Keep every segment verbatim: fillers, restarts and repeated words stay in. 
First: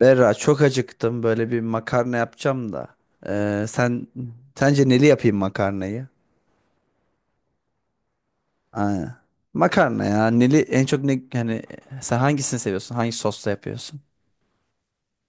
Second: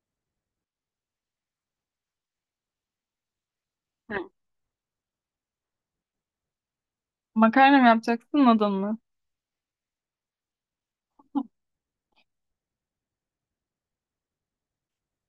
Berra çok acıktım. Böyle bir makarna yapacağım da. Ee, sen Hı. sence neli yapayım makarnayı? Makarna mı yapacaksın, nadal mı? Aa, makarna ya. Neli en çok ne hani sen hangisini seviyorsun? Hangi sosla yapıyorsun?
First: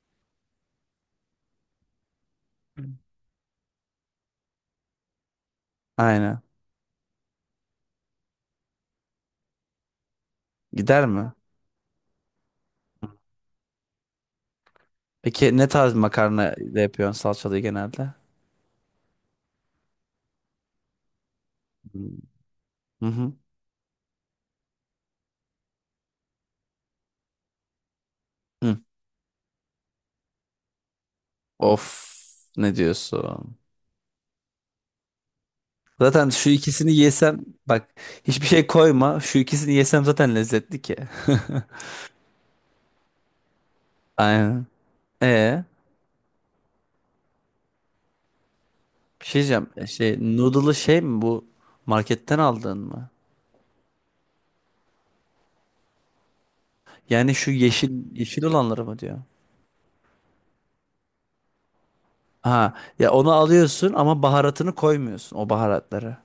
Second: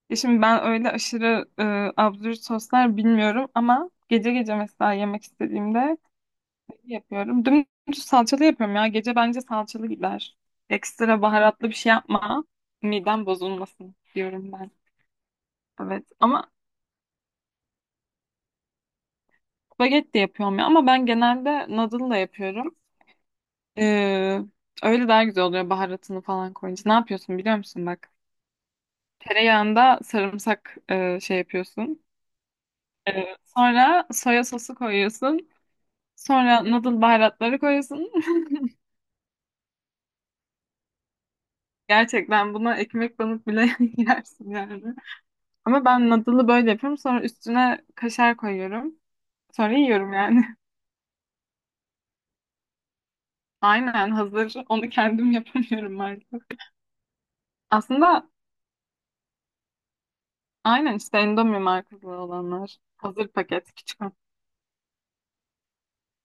Ya şimdi ben öyle aşırı e, absürt soslar bilmiyorum ama gece gece mesela yemek istediğimde Aynen. şey yapıyorum. Dümdüz salçalı yapıyorum ya. Gece bence salçalı gider. Gider Ekstra mi? baharatlı bir şey yapma. Midem bozulmasın diyorum ben. Peki ne tarz Evet ama makarna ile yapıyorsun salçalı genelde? spagetti de yapıyorum ya. Ama ben genelde nadal Hmm. da yapıyorum. Hı hı. Ee, Öyle daha güzel oluyor baharatını falan koyunca. Ne yapıyorsun biliyor musun bak? Hı. Tereyağında sarımsak e, şey Of, yapıyorsun. ne diyorsun? Sonra soya sosu koyuyorsun. Zaten şu Sonra ikisini noodle yesem baharatları bak, koyuyorsun. hiçbir şey koyma. Şu ikisini yesem zaten lezzetli ki. Gerçekten buna ekmek banıp bile yersin Aynen. yani. E Ama ben noodle'ı böyle yapıyorum. Sonra üstüne kaşar koyuyorum. Bir şey diyeceğim. Sonra E, yiyorum Şey, yani. noodle'ı şey mi bu? Marketten aldın mı? Aynen hazır. Onu kendim yapamıyorum artık. Yani şu yeşil Aslında yeşil olanları mı diyor? aynen işte Indomie markalı Ha olanlar. ya, Hazır onu paket alıyorsun küçük. ama baharatını koymuyorsun o baharatları.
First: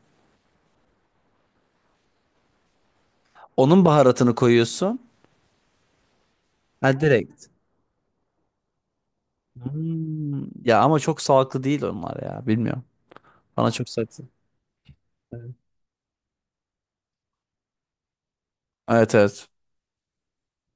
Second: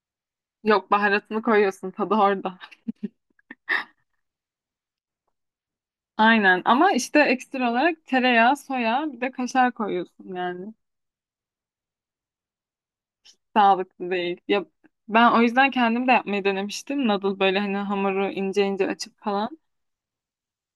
Yok baharatını koyuyorsun tadı orada. Onun baharatını koyuyorsun. Aynen Ha, ama işte direkt. ekstra olarak tereyağı, soya bir de kaşar koyuyorsun Hmm. yani. Ya ama çok sağlıklı değil onlar ya. Bilmiyorum. Bana çok Sağlıklı sağlıklı. değil. Ya ben o Evet, yüzden kendim de yapmayı denemiştim. Noodle böyle hani hamuru ince ince evet, açıp evet. falan.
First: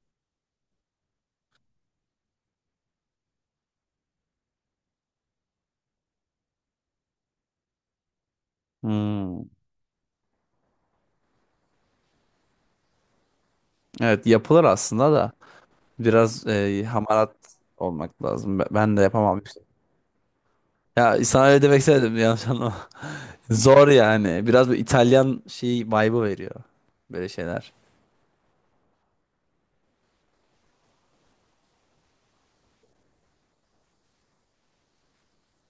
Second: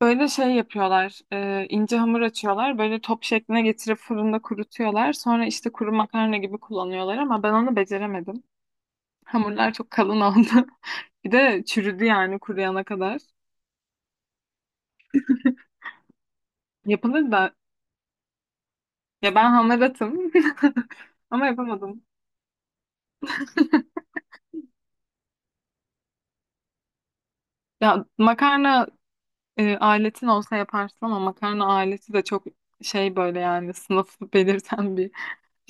Böyle şey yapıyorlar. e, ince hamur açıyorlar. Böyle top şekline getirip fırında kurutuyorlar. Sonra işte kuru makarna gibi kullanıyorlar ama ben onu beceremedim. Hmm. Hamurlar çok kalın oldu. Bir de çürüdü yani kuruyana kadar. Evet, yapılır aslında da biraz e, Yapılır hamarat da olmak lazım. Be- Ben de ya yapamam ben işte. hamaratım. Ya sana Ama öyle demek yapamadım. istemedim, yanlış anlama. Zor yani. Biraz bir İtalyan şey vibe'ı veriyor. Böyle şeyler. Ya makarna e, aletin olsa yaparsın ama makarna aleti de çok şey böyle yani sınıf belirten bir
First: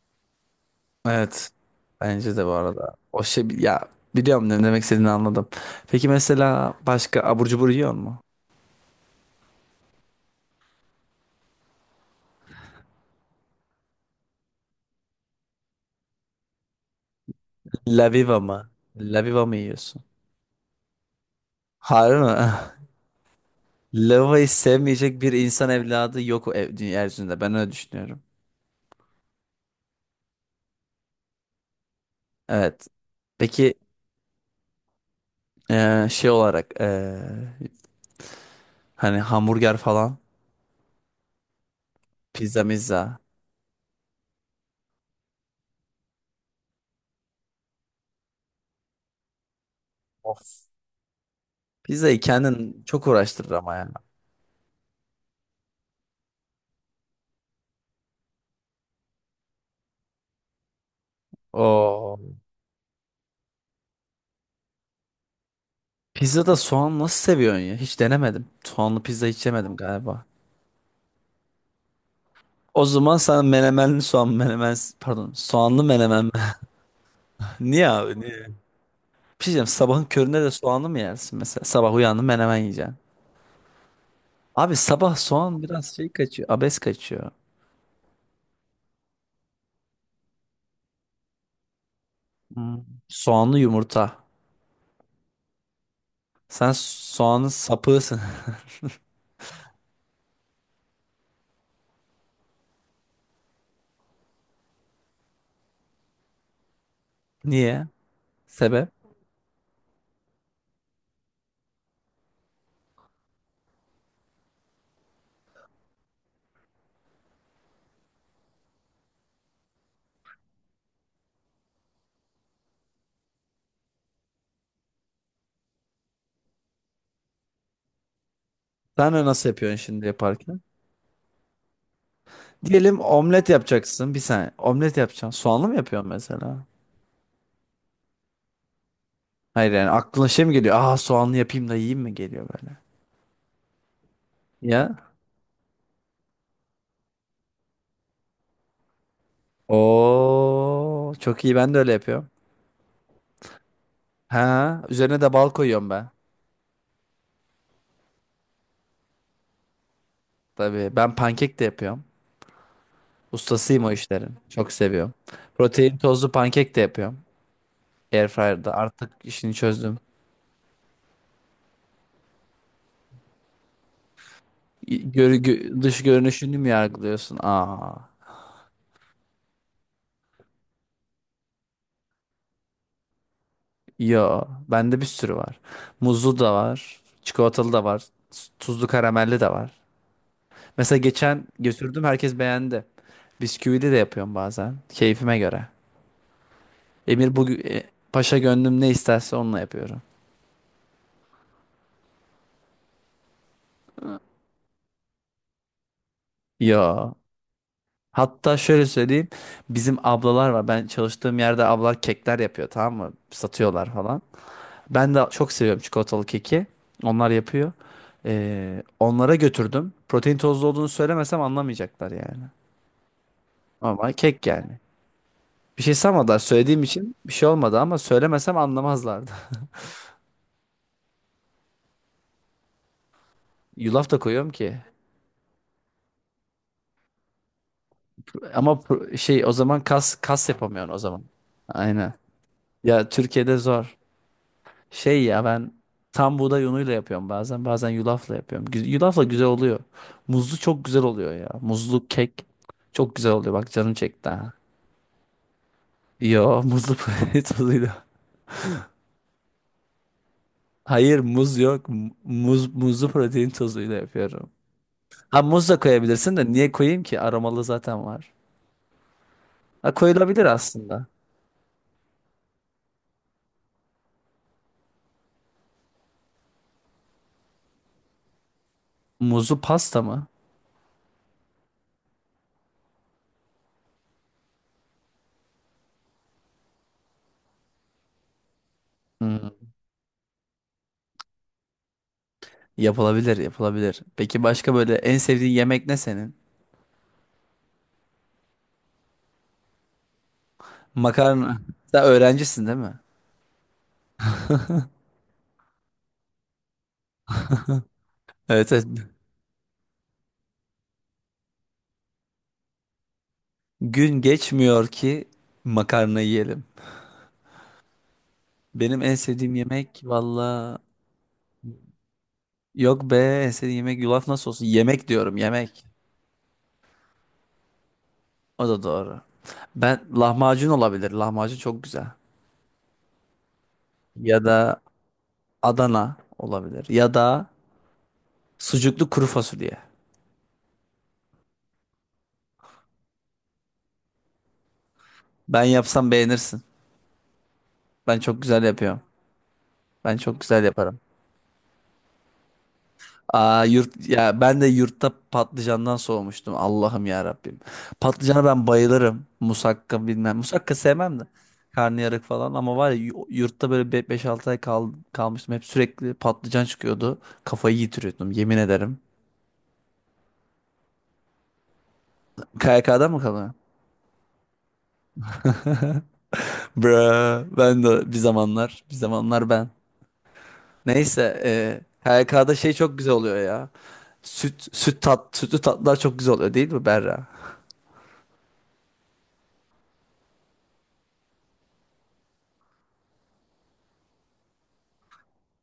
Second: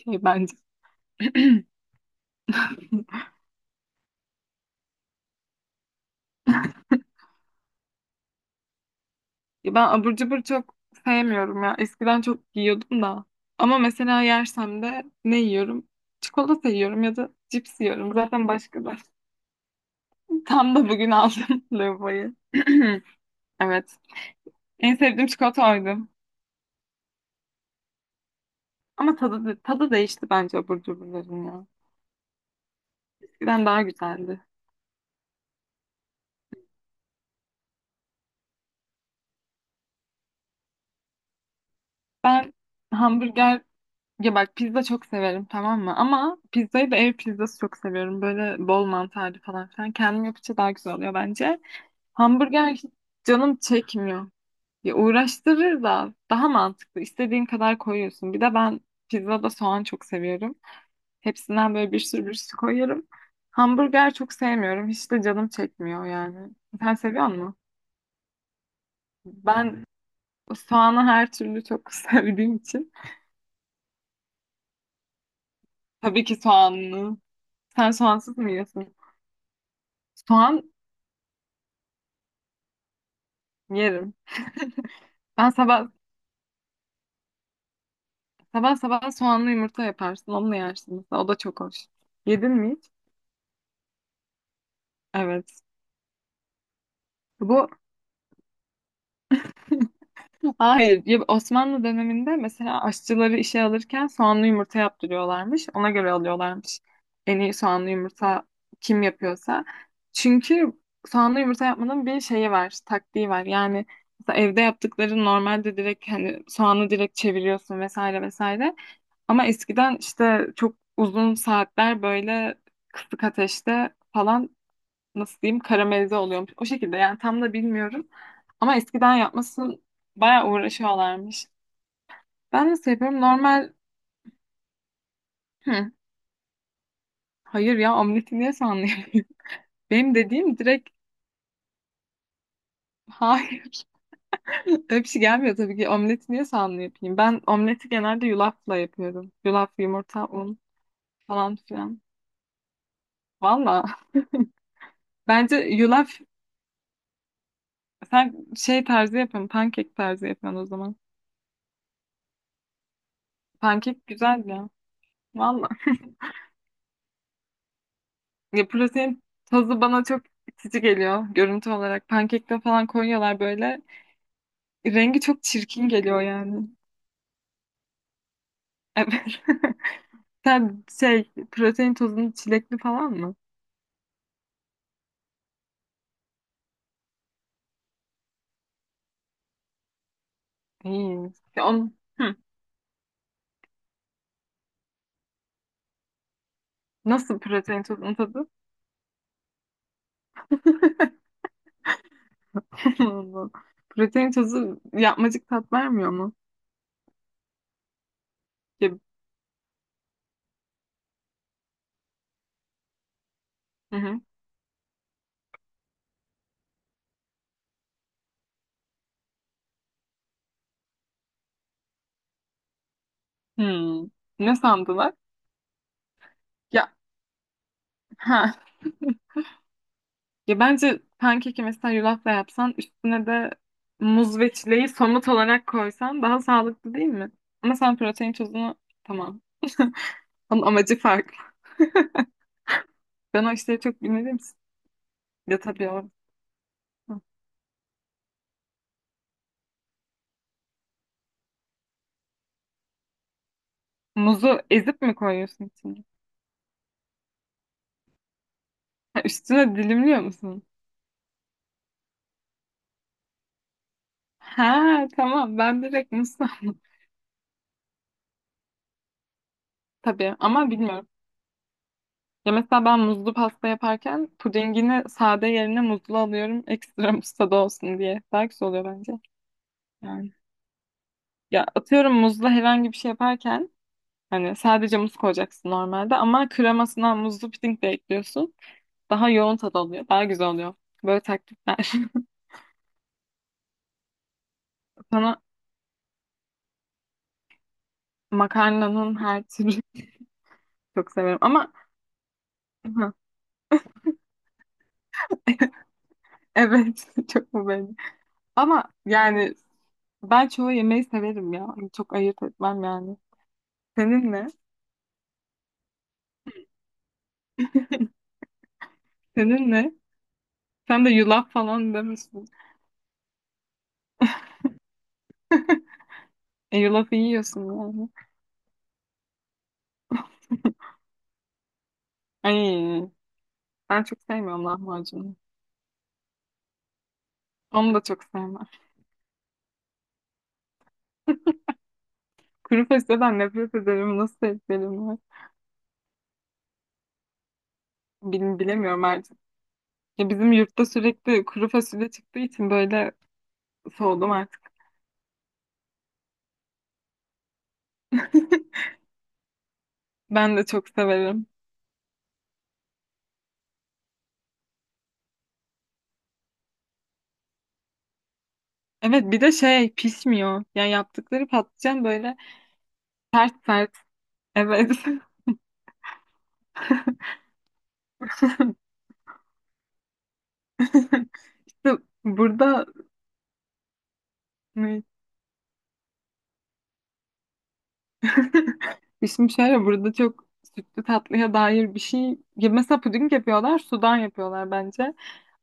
şey bence. Evet. Bence de bu arada. O şey ya, biliyorum, ne demek istediğini anladım. Peki mesela başka abur cubur yiyor mu? Ya ben abur cubur çok sevmiyorum ya. Eskiden çok yiyordum da. Ama mesela yersem de ne yiyorum? Çikolata yiyorum ya da cips yiyorum. Laviva Zaten mı? başka da. Laviva mı yiyorsun? Tam da bugün aldım Harbi mi? lavayı. Evet. Laviva'yı En sevmeyecek sevdiğim bir insan çikolata oydu. evladı yok o ev, dünya yeryüzünde. Ben öyle düşünüyorum. Ama tadı, tadı değişti bence abur cuburların ya. Evet. Eskiden Peki daha güzeldi. eee, şey olarak eee, hani hamburger falan Ben pizza mizza. hamburger ya bak pizza çok severim tamam mı? Ama pizzayı da ev pizzası çok seviyorum. Böyle bol mantarlı falan filan. Kendim yapınca Of. daha güzel oluyor bence. Pizzayı Hamburger kendin hiç çok uğraştırır canım ama ya. çekmiyor. Ya uğraştırır da daha mantıklı. İstediğin kadar koyuyorsun. Bir de ben pizzada soğan çok seviyorum. Hepsinden böyle bir Oo. sürü bir sürü koyarım. Hamburger çok sevmiyorum. Hiç de canım çekmiyor yani. Pizzada Sen soğan seviyor nasıl musun? seviyorsun ya? Hiç denemedim. Soğanlı pizza hiç yemedim Ben galiba. soğanı her türlü çok sevdiğim O için. zaman sen menemenli soğan menemen pardon soğanlı menemen Tabii mi? ki soğanlı. niye Sen abi soğansız niye? mı yiyorsun? Bir şey diyeceğim, sabahın köründe de Soğan soğanlı mı yersin mesela? Sabah uyandın menemen yiyeceksin. yerim. Abi sabah Ben soğan sabah biraz şey kaçıyor, abes kaçıyor. sabah Sabah soğanlı yumurta yaparsın. Onunla yersin mesela. O da çok hoş. Yedin mi Hmm. hiç? Soğanlı yumurta. Evet. Sen soğanın Bu sapığısın. Hayır. Ya Osmanlı döneminde mesela aşçıları işe alırken soğanlı yumurta yaptırıyorlarmış. Ona göre alıyorlarmış. En iyi Niye? soğanlı yumurta Sebep? kim yapıyorsa. Çünkü soğanlı yumurta yapmanın bir şeyi var, taktiği var. Yani mesela evde yaptıkları normalde direkt hani soğanı direkt çeviriyorsun vesaire vesaire. Ama eskiden işte çok uzun saatler böyle kısık ateşte falan nasıl diyeyim karamelize oluyormuş. O şekilde yani tam da bilmiyorum. Ama Sen eskiden de nasıl yapması yapıyorsun şimdi bayağı yaparken? uğraşıyorlarmış. Ben nasıl Diyelim yapıyorum? omlet Normal yapacaksın bir saniye. Omlet yapacaksın. Soğanlı mı Hı, yapıyorsun mesela? hayır ya omleti niye sanlı. Hayır yani, Benim aklına şey mi dediğim geliyor? direkt Aa, soğanlı yapayım da yiyeyim mi geliyor böyle. hayır. Öyle Ya. bir şey gelmiyor tabii ki. Omleti niye sanlı yapayım? Ben omleti genelde yulafla yapıyorum. Yulaf, yumurta, un Oo, çok iyi, falan ben de öyle filan. yapıyorum. Valla. Ha, üzerine de bal Bence koyuyorum ben. yulaf sen şey tarzı yapın. Pankek tarzı yapın o Tabii zaman. ben pankek de yapıyorum. Ustasıyım o Pankek işlerin. güzel ya. Çok seviyorum. Valla. Protein tozlu pankek de yapıyorum. Ya Airfryer'da artık pırasa'nın işini tazı çözdüm. bana çok itici geliyor görüntü olarak. Pankekte falan koyuyorlar böyle. İ- Rengi Gör, çok gö- çirkin dış geliyor görünüşünü yani. mü yargılıyorsun? Aa. Evet. Sen şey protein tozunu çilekli falan mı? Yo, bende bir sürü var. Muzlu da var. Çikolatalı da var. s- Tuzlu karamelli de var. Mesela İyi. geçen Ya on, götürdüm, hı. herkes beğendi. Bisküvili de yapıyorum bazen. Keyfime göre. Emir Nasıl bugün e, protein tozunun paşa tadı? gönlüm ne isterse onunla yapıyorum. Allah. Protein tozu yapmacık tat vermiyor mu? Ya. Hatta şöyle Ya, söyleyeyim. Bizim ablalar var. Ben çalıştığım yerde ablalar kekler yapıyor, tamam mı? Satıyorlar hı hı. falan. Ben de çok seviyorum çikolatalı keki. Onlar yapıyor. Ee, onlara götürdüm. Protein tozlu olduğunu söylemesem anlamayacaklar yani. Hmm. Ama kek Ne yani. sandılar? Bir şey sanmadılar, söylediğim Ya için bir şey olmadı, ama söylemesem ha. anlamazlardı. Ya bence pankeki mesela yulafla yapsan üstüne de Yulaf da muz koyuyorum ve ki. çileği somut olarak koysan daha sağlıklı değil mi? Ama sen protein Ama tozunu pro- tamam. şey o zaman kas kas Onun yapamıyorsun o amacı zaman. farklı. Aynen. Ya Ben o Türkiye'de işleri zor. çok bilmediğim için. Şey ya, Ya ben tabii o. tam buğday unuyla yapıyorum bazen. Bazen yulafla yapıyorum. Gü- Yulafla güzel oluyor. Muzlu çok güzel oluyor ya. Muzlu kek çok güzel oluyor. Bak canım çekti Muzu ha. ezip mi koyuyorsun içine? Yo, muzlu protein tozuyla. Ha, üstüne dilimliyor musun? Hayır, muz yok. M- Muz muzlu protein tozuyla yapıyorum. Ha Ha, tamam muz da ben direkt muz koyabilirsin de niye sandım. koyayım ki? Aromalı zaten var. Ha, Tabii koyulabilir ama aslında. bilmiyorum. Ya mesela ben muzlu pasta yaparken pudingini sade yerine muzlu alıyorum. Ekstra muz tadı olsun diye. Daha oluyor bence. Muzlu pasta mı? Yani. Ya atıyorum muzla herhangi bir şey yaparken hani sadece muz koyacaksın normalde ama kremasına muzlu puding de ekliyorsun. Daha Hmm. yoğun tad oluyor. Daha güzel oluyor. Böyle taktikler. Yapılabilir, yapılabilir. Peki başka böyle en Sana sevdiğin yemek ne senin? makarnanın her türlü çok severim Makarna. ama Sen öğrencisin değil mi? evet çok mu beğendim. Evet, evet. Ama yani ben çoğu yemeği severim ya. Hani çok ayırt etmem yani. Gün Senin ne? geçmiyor ki makarna yiyelim. Benim en sevdiğim Senin ne? yemek valla, Sen de yulaf falan demişsin. yok be, en sevdiğim yemek yulaf nasıl olsun? Yemek diyorum, yemek. E, yulafı yiyorsun yani. O da doğru. Ben, lahmacun olabilir. Lahmacun çok güzel. Ay, ben çok Ya sevmiyorum da lahmacunu. Adana olabilir. Ya da Onu da çok sevmem. sucuklu kuru fasulye. Kuru fasulyeden nefret ederim. Nasıl sevgilerim var? Ben yapsam beğenirsin. Ben çok Bil- güzel yapıyorum. Bilemiyorum artık. Ben Ya çok bizim güzel yurtta yaparım. sürekli kuru fasulye çıktığı için böyle Aa, yurt soğudum ya, ben de artık. yurtta patlıcandan soğumuştum. Allah'ım ya Rabbim. Patlıcana ben bayılırım. Musakka bilmem. Ben de Musakka çok sevmem de. severim. Karnıyarık falan ama var ya, yu- yurtta böyle beş altı ay kal kalmıştım. Hep sürekli patlıcan çıkıyordu. Kafayı yitiriyordum, yemin ederim. Evet bir de şey pişmiyor. Yani yaptıkları patlıcan böyle K Y K'da mı kalıyor? sert sert. Evet. Bra ben de bir zamanlar bir zamanlar ben. Neyse e, İşte K Y K'da şey burada çok güzel oluyor ya. Süt süt ne- tat Sütlü tatlılar çok güzel oluyor değil mi Berra? Şimdi şöyle burada çok sütlü tatlıya dair bir şey. Ya mesela puding yapıyorlar, sudan yapıyorlar bence.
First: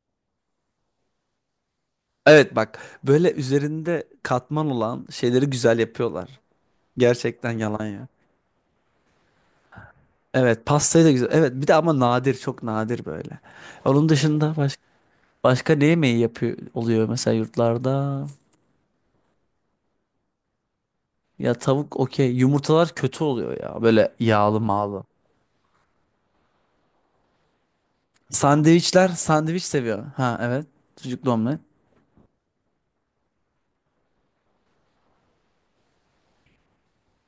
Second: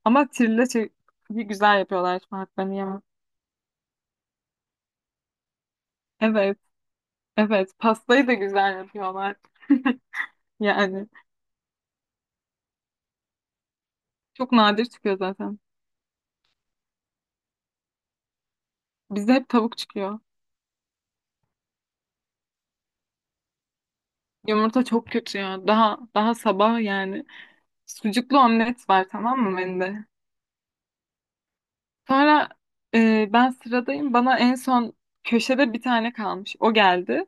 Ama trileçeyi güzel yapıyorlar. Şimdi Evet, haklarını bak yemem. böyle üzerinde katman olan şeyleri güzel yapıyorlar. Evet. Gerçekten, Evet, yalan ya. pastayı da güzel yapıyorlar. Evet, pastayı Yani da güzel. Evet, bir de ama nadir, çok nadir böyle. Onun çok dışında baş, nadir çıkıyor zaten. başka ne yemeği yapıyor oluyor mesela yurtlarda? Bizde hep tavuk çıkıyor. Ya tavuk okey. Yumurtalar kötü oluyor ya, böyle yağlı Yumurta mağlı. çok kötü ya. Daha daha sabah yani. Sucuklu omlet var Sandviçler, tamam mı sandviç seviyor. bende? Ha evet, sucuklu omlet. Sonra e, ben sıradayım. Bana en son köşede bir tane kalmış. O geldi.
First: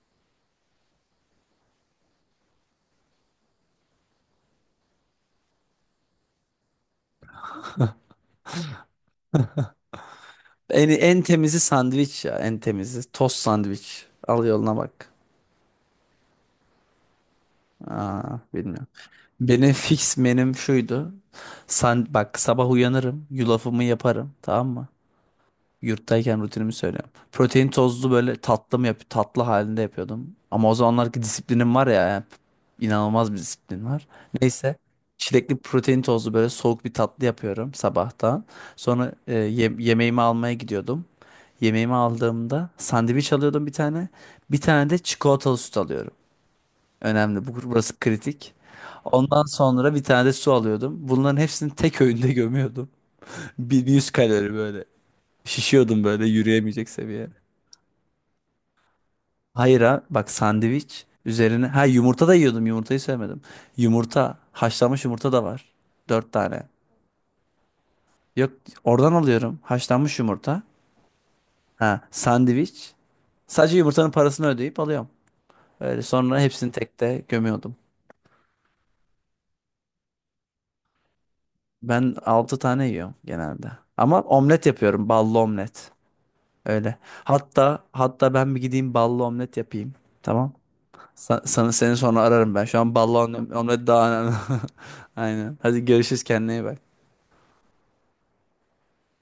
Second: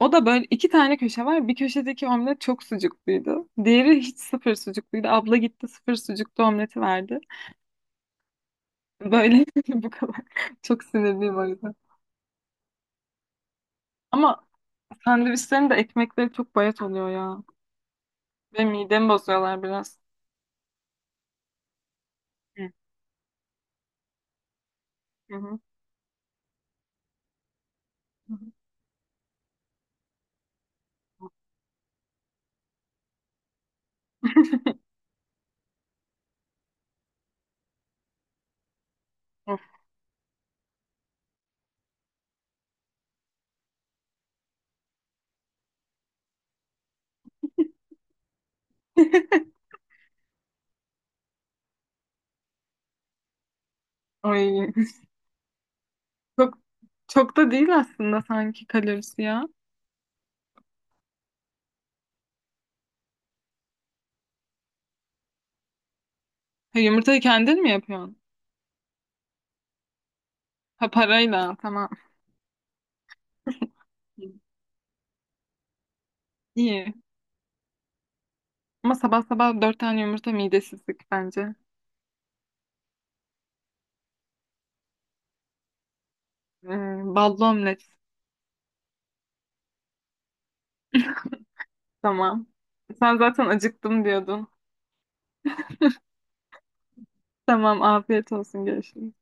O da böyle iki tane köşe var. Bir köşedeki omlet çok sucukluydu. Diğeri hiç sıfır sucukluydu. Abla gitti sıfır sucuklu omleti verdi. Böyle bu kadar. Çok En, en sinirliyim o temizi yüzden. sandviç ya, en temizi. Tost, sandviç. Al Ama yoluna bak. sandviçlerin de ekmekleri çok bayat oluyor ya. Aa, Ve bilmiyorum. midemi bozuyorlar Benim biraz. fix menüm şuydu. Sen bak, Hı sabah uyanırım, yulafımı yaparım, tamam mı? hı. Yurttayken rutinimi söylüyorum. Protein tozlu böyle Hı tatlı mı yap, tatlı halinde yapıyordum. Ama o zamanlarki disiplinim var ya, yani inanılmaz bir disiplin var. Neyse, çilekli protein tozlu böyle soğuk bir tatlı yapıyorum sabahtan. Sonra e, hı. ye- yemeğimi almaya gidiyordum. Yemeğimi aldığımda sandviç alıyordum bir tane. Bir tane de çikolatalı süt alıyorum. Önemli. Bu, burası kritik. Ondan sonra bir tane de su alıyordum. Bunların hepsini tek öğünde gömüyordum. Bir, bir yüz kalori Ay, böyle. Şişiyordum böyle, çok yürüyemeyecek seviye. çok da değil aslında sanki kalorisi ya. Hayır ha bak, sandviç üzerine. Ha, yumurta da yiyordum, yumurtayı sevmedim. Yumurta, haşlanmış yumurta da var. Dört tane. Ha, yumurtayı kendin mi yapıyorsun? Yok, oradan alıyorum haşlanmış yumurta. Ha parayla tamam. Ha, sandviç. Sadece yumurtanın parasını ödeyip alıyorum. Öyle sonra hepsini İyi. tek de gömüyordum. Ama sabah sabah dört tane yumurta midesizlik bence. Ben altı tane yiyorum genelde. Ama omlet yapıyorum. Ballı omlet. Öyle. Ee, Ballı Hatta omlet. hatta ben bir gideyim ballı omlet yapayım. Tamam. Sa- Sana seni sonra Tamam. ararım ben. Şu an ballı Sen zaten omlet, omlet acıktım daha önemli. diyordun. Aynen. Hadi görüşürüz, kendine iyi bak. Tamam afiyet olsun görüşürüz.